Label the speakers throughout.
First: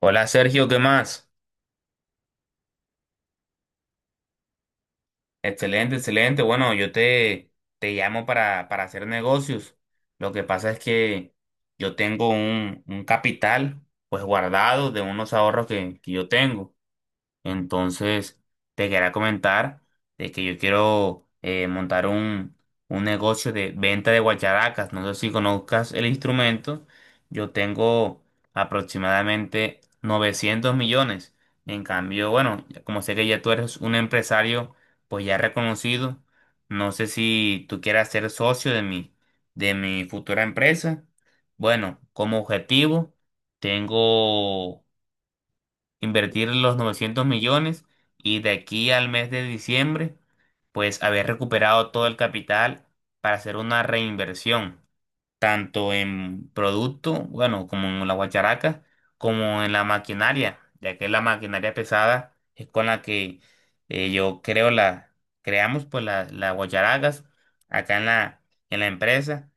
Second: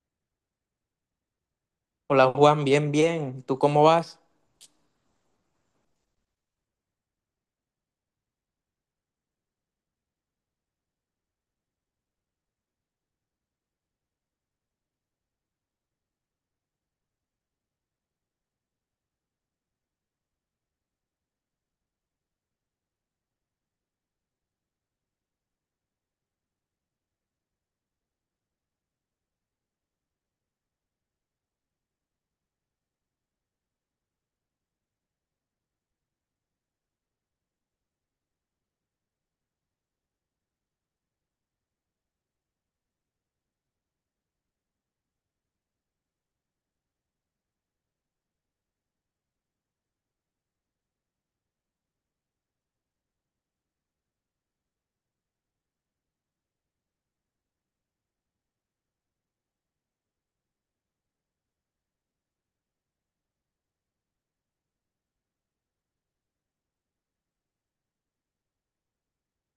Speaker 1: Hola Sergio, ¿qué más?
Speaker 2: Hola Juan, bien, bien. ¿Tú cómo vas?
Speaker 1: Excelente, excelente. Bueno, te llamo para hacer negocios. Lo que pasa es que yo tengo un capital pues guardado de unos ahorros que yo tengo. Entonces, te quería comentar de que yo quiero montar un negocio de venta de guacharacas. No sé si conozcas el instrumento. Yo tengo aproximadamente 900 millones. En cambio, bueno, como sé que ya tú eres un empresario, pues ya reconocido, no sé si tú quieras ser socio de de mi futura empresa. Bueno, como objetivo, tengo invertir los 900 millones y de aquí al mes de diciembre, pues haber recuperado todo el capital para hacer una reinversión tanto en producto, bueno, como en la guacharaca, como en la maquinaria, ya que la maquinaria pesada es con la que eh, yo creo la, creamos pues las guacharacas acá en en la empresa.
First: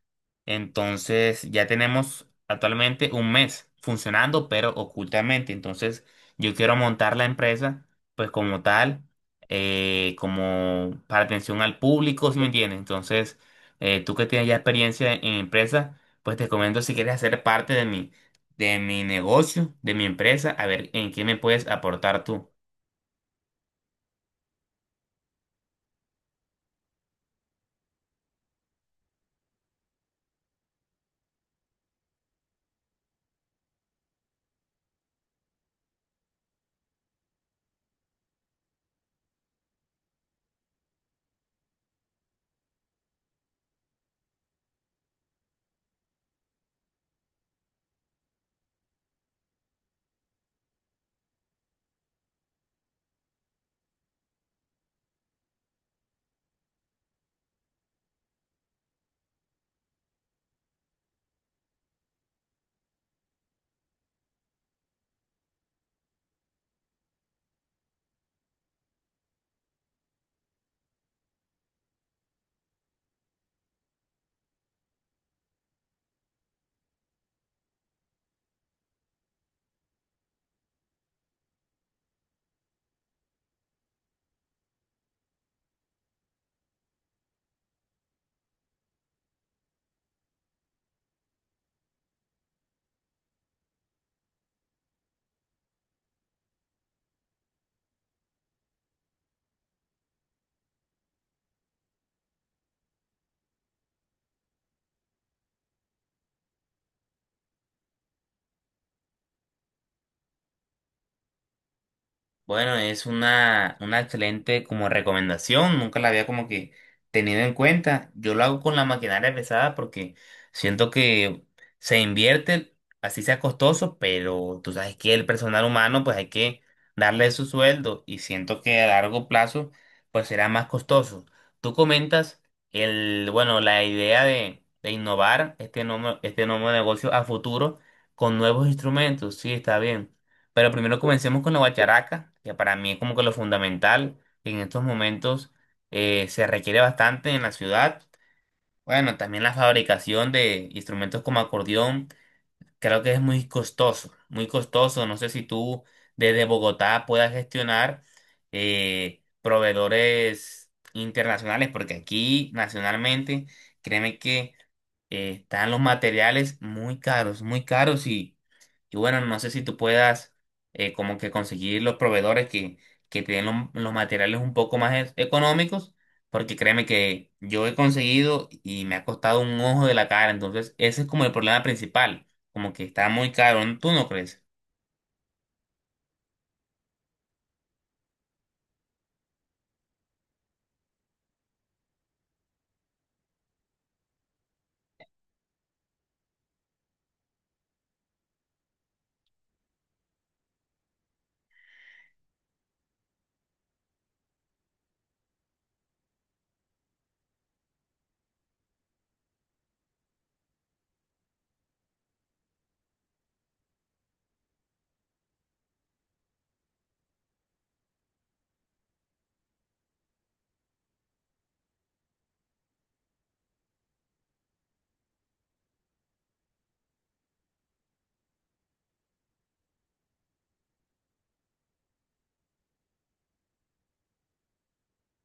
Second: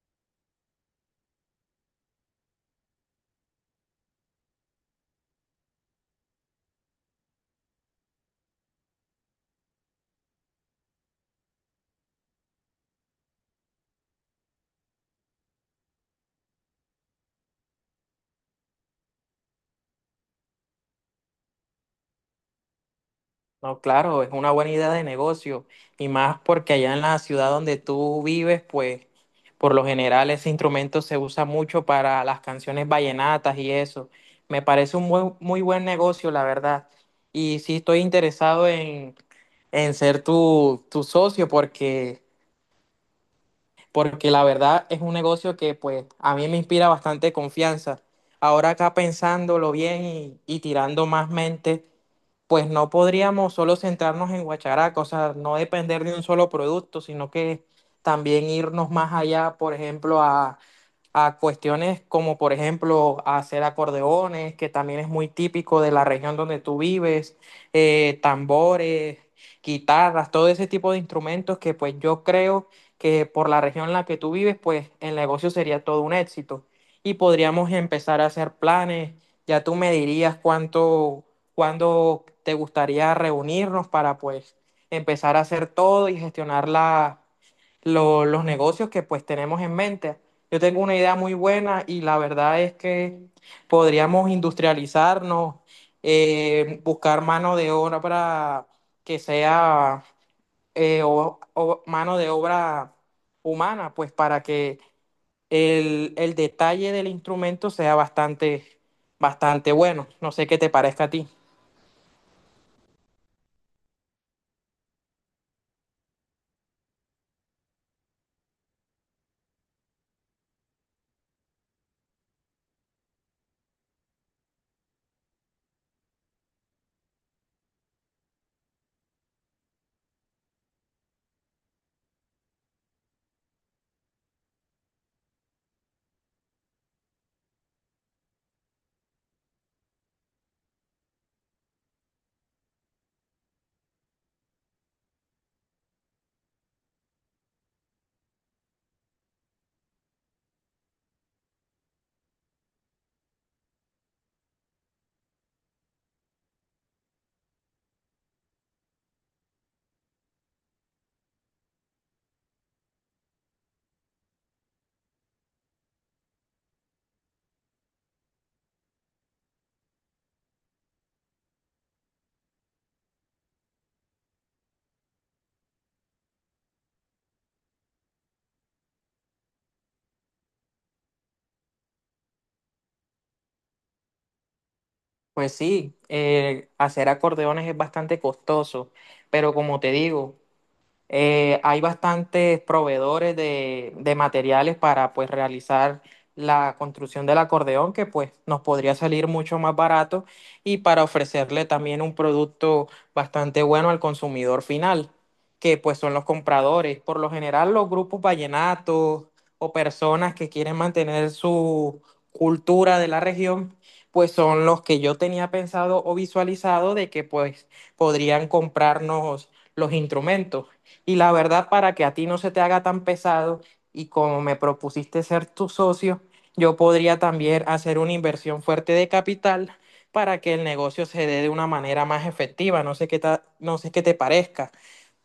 Speaker 1: Entonces ya tenemos actualmente un mes funcionando, pero ocultamente. Entonces yo quiero montar la empresa pues como tal, como para atención al público, ¿si me entiendes? Entonces tú que tienes ya experiencia en empresa, pues te comento si quieres hacer parte de de mi negocio, de mi empresa, a ver en qué me puedes aportar tú.
Speaker 2: No, claro, es una buena idea de negocio y más porque allá en la ciudad donde tú vives, pues por lo general ese instrumento se usa mucho para las canciones vallenatas y eso. Me parece un muy buen negocio, la verdad. Y sí estoy interesado en ser tu socio porque la verdad es un negocio que pues a mí me inspira bastante confianza. Ahora acá pensándolo bien y tirando más mente, pues no podríamos solo centrarnos en Guacharaca, o sea, no depender de un solo producto, sino que también irnos más allá, por ejemplo, a cuestiones como, por ejemplo, hacer acordeones, que también es muy típico de la región donde tú vives, tambores, guitarras, todo ese tipo de instrumentos que pues yo creo que por la región en la que tú vives, pues el negocio sería todo un éxito. Y podríamos empezar a hacer planes. Ya tú me dirías cuánto cuándo te gustaría reunirnos para pues empezar a hacer todo y gestionar los negocios que pues tenemos en mente. Yo tengo una idea muy buena y la verdad es que podríamos industrializarnos, buscar mano de obra para que sea mano de obra humana, pues para que el detalle del instrumento sea bastante, bastante bueno. No sé qué te parezca a ti.
Speaker 1: Bueno, es una excelente como recomendación, nunca la había como que tenido en cuenta. Yo lo hago con la maquinaria pesada porque siento que se invierte, así sea costoso, pero tú sabes que el personal humano pues hay que darle su sueldo y siento que a largo plazo pues será más costoso. Tú comentas el, bueno, la idea de innovar este nuevo negocio a futuro con nuevos instrumentos, sí, está bien. Pero primero comencemos con la guacharaca, que para mí es como que lo fundamental, que en estos momentos se requiere bastante en la ciudad. Bueno, también la fabricación de instrumentos como acordeón, creo que es muy costoso, muy costoso. No sé si tú desde Bogotá puedas gestionar proveedores internacionales, porque aquí nacionalmente, créeme que están los materiales muy caros y bueno, no sé si tú puedas como que conseguir los proveedores que te den los materiales un poco más económicos, porque créeme que yo he conseguido y me ha costado un ojo de la cara, entonces ese es como el problema principal, como que está muy caro, ¿tú no crees?
Speaker 2: Pues sí, hacer acordeones es bastante costoso, pero como te digo, hay bastantes proveedores de materiales para pues realizar la construcción del acordeón que pues nos podría salir mucho más barato y para ofrecerle también un producto bastante bueno al consumidor final, que pues son los compradores. Por lo general los grupos vallenatos o personas que quieren mantener su cultura de la región, pues son los que yo tenía pensado o visualizado de que pues podrían comprarnos los instrumentos. Y la verdad, para que a ti no se te haga tan pesado y como me propusiste ser tu socio, yo podría también hacer una inversión fuerte de capital para que el negocio se dé de una manera más efectiva. No sé qué te parezca.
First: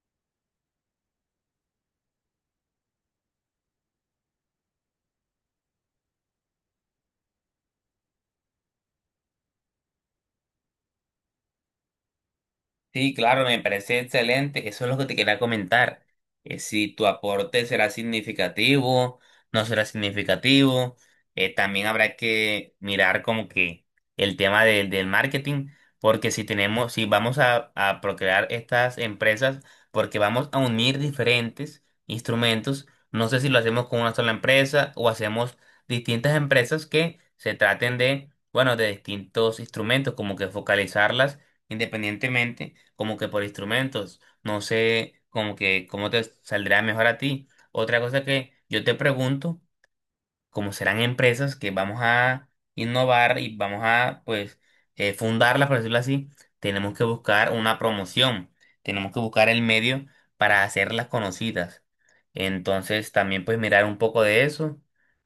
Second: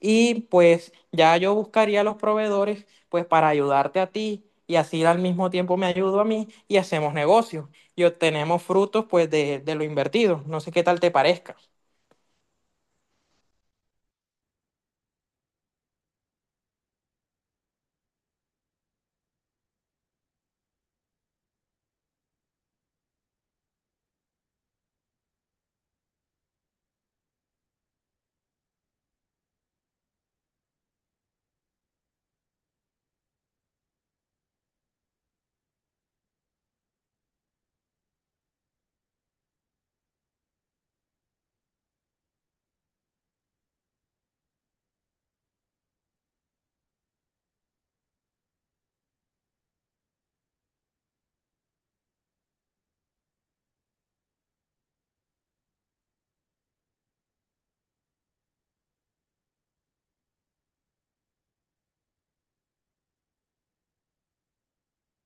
Speaker 2: Y pues ya yo buscaría a los proveedores pues para ayudarte a ti y así al mismo tiempo me ayudo a mí y hacemos negocios y obtenemos frutos pues de lo invertido. No sé qué tal te parezca.
Speaker 1: Sí, claro, me parece excelente. Eso es lo que te quería comentar. Si tu aporte será significativo, no será significativo. También habrá que mirar como que el tema del marketing, porque si tenemos, si vamos a procrear estas empresas, porque vamos a unir diferentes instrumentos, no sé si lo hacemos con una sola empresa o hacemos distintas empresas que se traten de, bueno, de distintos instrumentos, como que focalizarlas independientemente como que por instrumentos. No sé como que cómo te saldrá mejor a ti. Otra cosa que yo te pregunto como serán empresas que vamos a innovar y vamos a, pues, fundarlas, por decirlo así, tenemos que buscar una promoción, tenemos que buscar el medio para hacerlas conocidas. Entonces, también, pues, mirar un poco de eso,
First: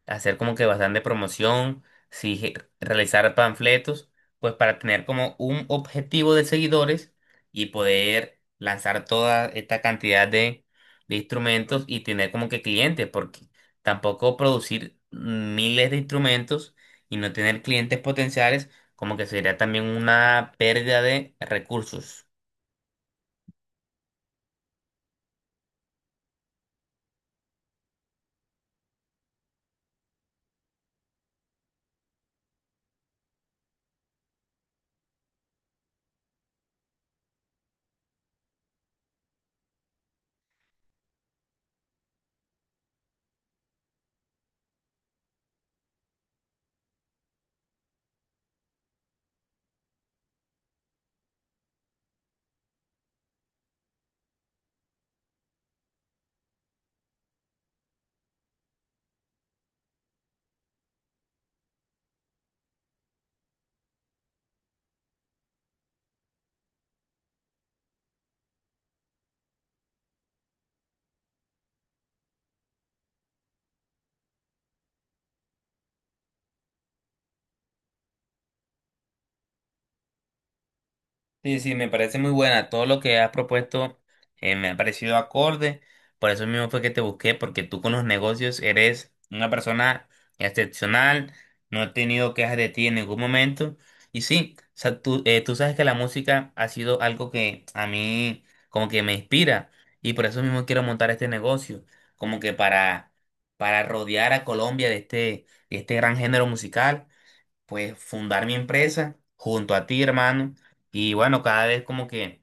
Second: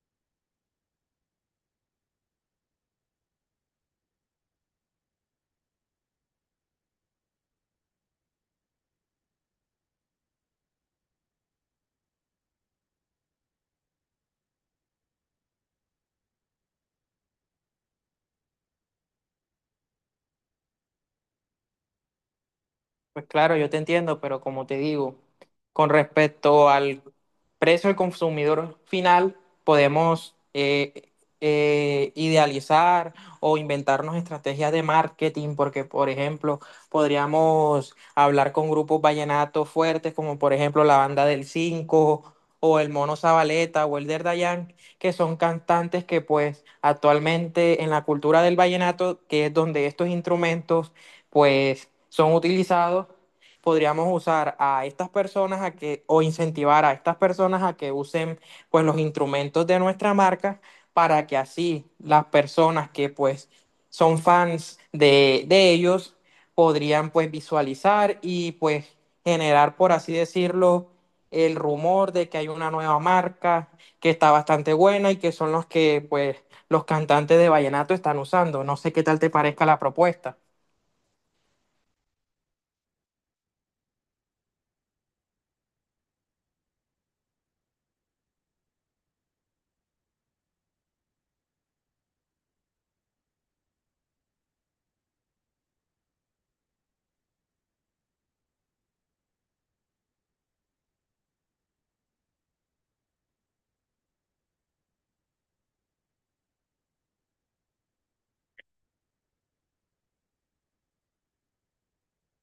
Speaker 1: hacer como que bastante promoción, si je- realizar panfletos, pues, para tener como un objetivo de seguidores y poder lanzar toda esta cantidad de instrumentos y tener como que clientes, porque tampoco producir miles de instrumentos y no tener clientes potenciales, como que sería también una pérdida de recursos.
Speaker 2: Pues claro, yo te entiendo, pero como te digo, con respecto al precio del consumidor final, podemos idealizar o inventarnos estrategias de marketing, porque por ejemplo, podríamos hablar con grupos vallenatos fuertes, como por ejemplo la Banda del 5 o el Mono Zabaleta o el Dayan, que son cantantes que pues actualmente en la cultura del vallenato, que es donde estos instrumentos pues son utilizados, podríamos usar a estas personas a que, o incentivar a estas personas a que usen pues los instrumentos de nuestra marca para que así las personas que pues son fans de ellos podrían pues visualizar y pues generar, por así decirlo, el rumor de que hay una nueva marca que está bastante buena y que son los que pues los cantantes de vallenato están usando. No sé qué tal te parezca la propuesta.
Speaker 1: Sí, sí, me parece muy buena. Todo lo que has propuesto me ha parecido acorde. Por eso mismo fue que te busqué, porque tú con los negocios eres una persona excepcional. No he tenido quejas de ti en ningún momento. Y sí, o sea, tú, tú sabes que la música ha sido algo que a mí como que me inspira. Y por eso mismo quiero montar este negocio, como que para rodear a Colombia de este gran género musical, pues fundar mi empresa junto a ti, hermano, y bueno, cada vez como que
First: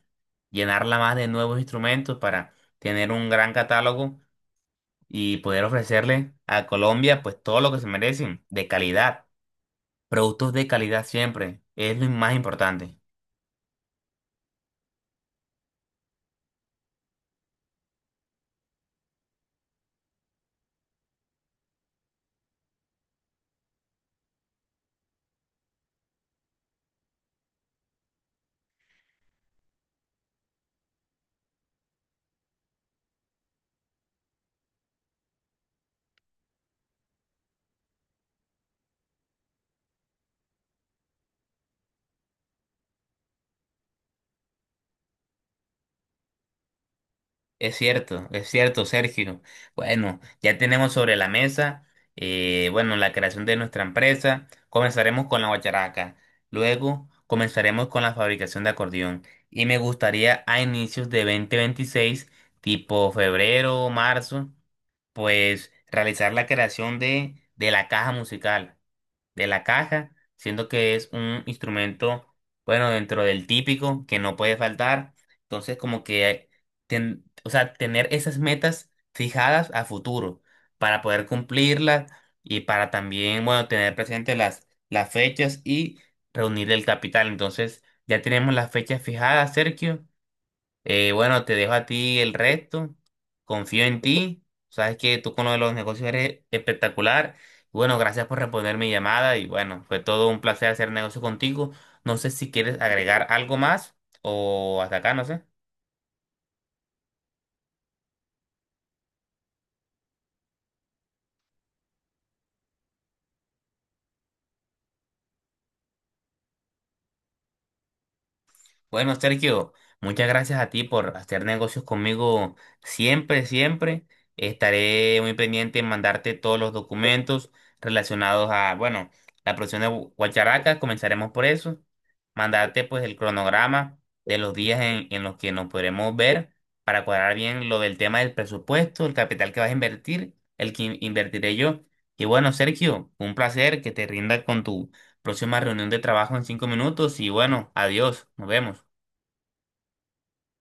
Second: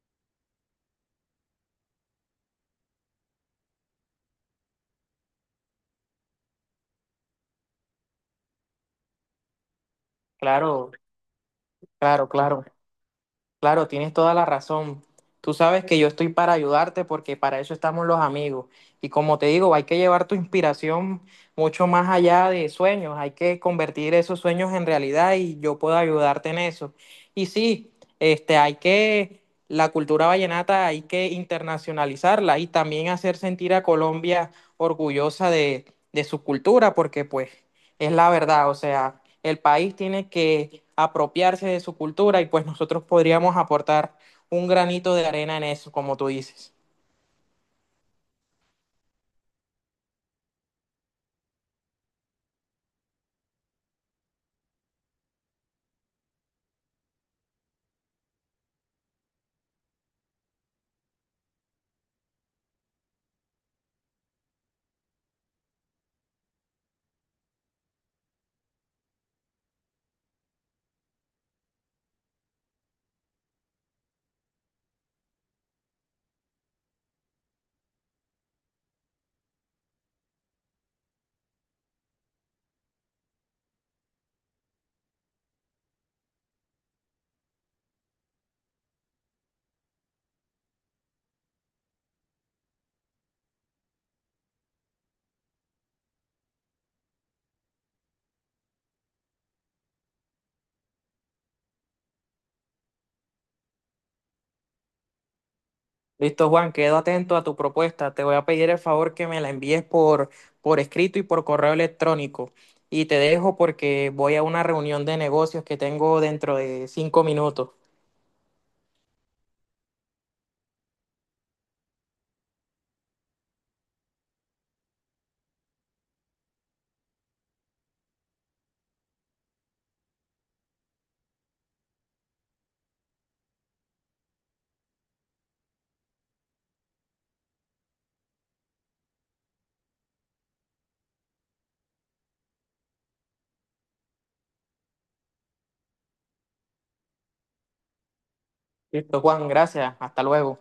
Speaker 1: llenarla más de nuevos instrumentos para tener un gran catálogo y poder ofrecerle a Colombia pues todo lo que se merecen de calidad, productos de
Speaker 2: Claro,
Speaker 1: calidad siempre, es lo
Speaker 2: claro,
Speaker 1: más
Speaker 2: claro,
Speaker 1: importante.
Speaker 2: claro, tienes toda la razón. Tú sabes que yo estoy para ayudarte porque para eso estamos los amigos. Y como te digo, hay que llevar tu inspiración mucho más allá de sueños, hay que convertir esos sueños en realidad y yo puedo ayudarte en eso. Y sí, este, hay que, la cultura vallenata hay que internacionalizarla y también hacer sentir a Colombia orgullosa de su cultura porque pues es la verdad, o sea, el país tiene que apropiarse de su cultura y pues nosotros podríamos aportar un granito de arena en eso, como tú dices.
Speaker 1: Es cierto, Sergio. Bueno, ya tenemos sobre la mesa, bueno, la creación de nuestra empresa. Comenzaremos con la guacharaca, luego comenzaremos con la fabricación de acordeón. Y me gustaría a inicios de 2026, tipo febrero o marzo, pues realizar la creación de la caja musical de la caja, siendo que es un instrumento, bueno, dentro del típico, que no puede faltar. Entonces, como que, o sea, tener esas metas fijadas a futuro para poder cumplirlas y para también, bueno, tener presente las fechas y reunir el capital. Entonces, ya tenemos las fechas fijadas, Sergio. Bueno, te dejo a ti el resto. Confío en ti. Sabes que tú con lo de los negocios eres espectacular. Bueno, gracias por responder mi llamada y bueno, fue todo un placer hacer negocio contigo. No sé si quieres agregar algo más o hasta acá, no sé.
Speaker 2: Listo, Juan, quedo atento a tu propuesta. Te voy a pedir el favor que me la envíes por escrito y por correo electrónico. Y te dejo porque voy a una reunión de negocios que tengo dentro de 5 minutos.
Speaker 1: Bueno, Sergio, muchas gracias a ti por hacer negocios conmigo siempre, siempre. Estaré muy pendiente en mandarte todos los documentos relacionados a, bueno, la producción de Guacharaca, comenzaremos por eso. Mandarte pues el cronograma de los días en los que nos podremos ver para cuadrar bien lo del tema del presupuesto, el capital que vas a invertir, el que invertiré yo. Y bueno, Sergio, un placer que te rinda con tu próxima reunión de trabajo en 5 minutos y bueno, adiós, nos vemos.
Speaker 2: Listo, Juan, gracias. Hasta luego.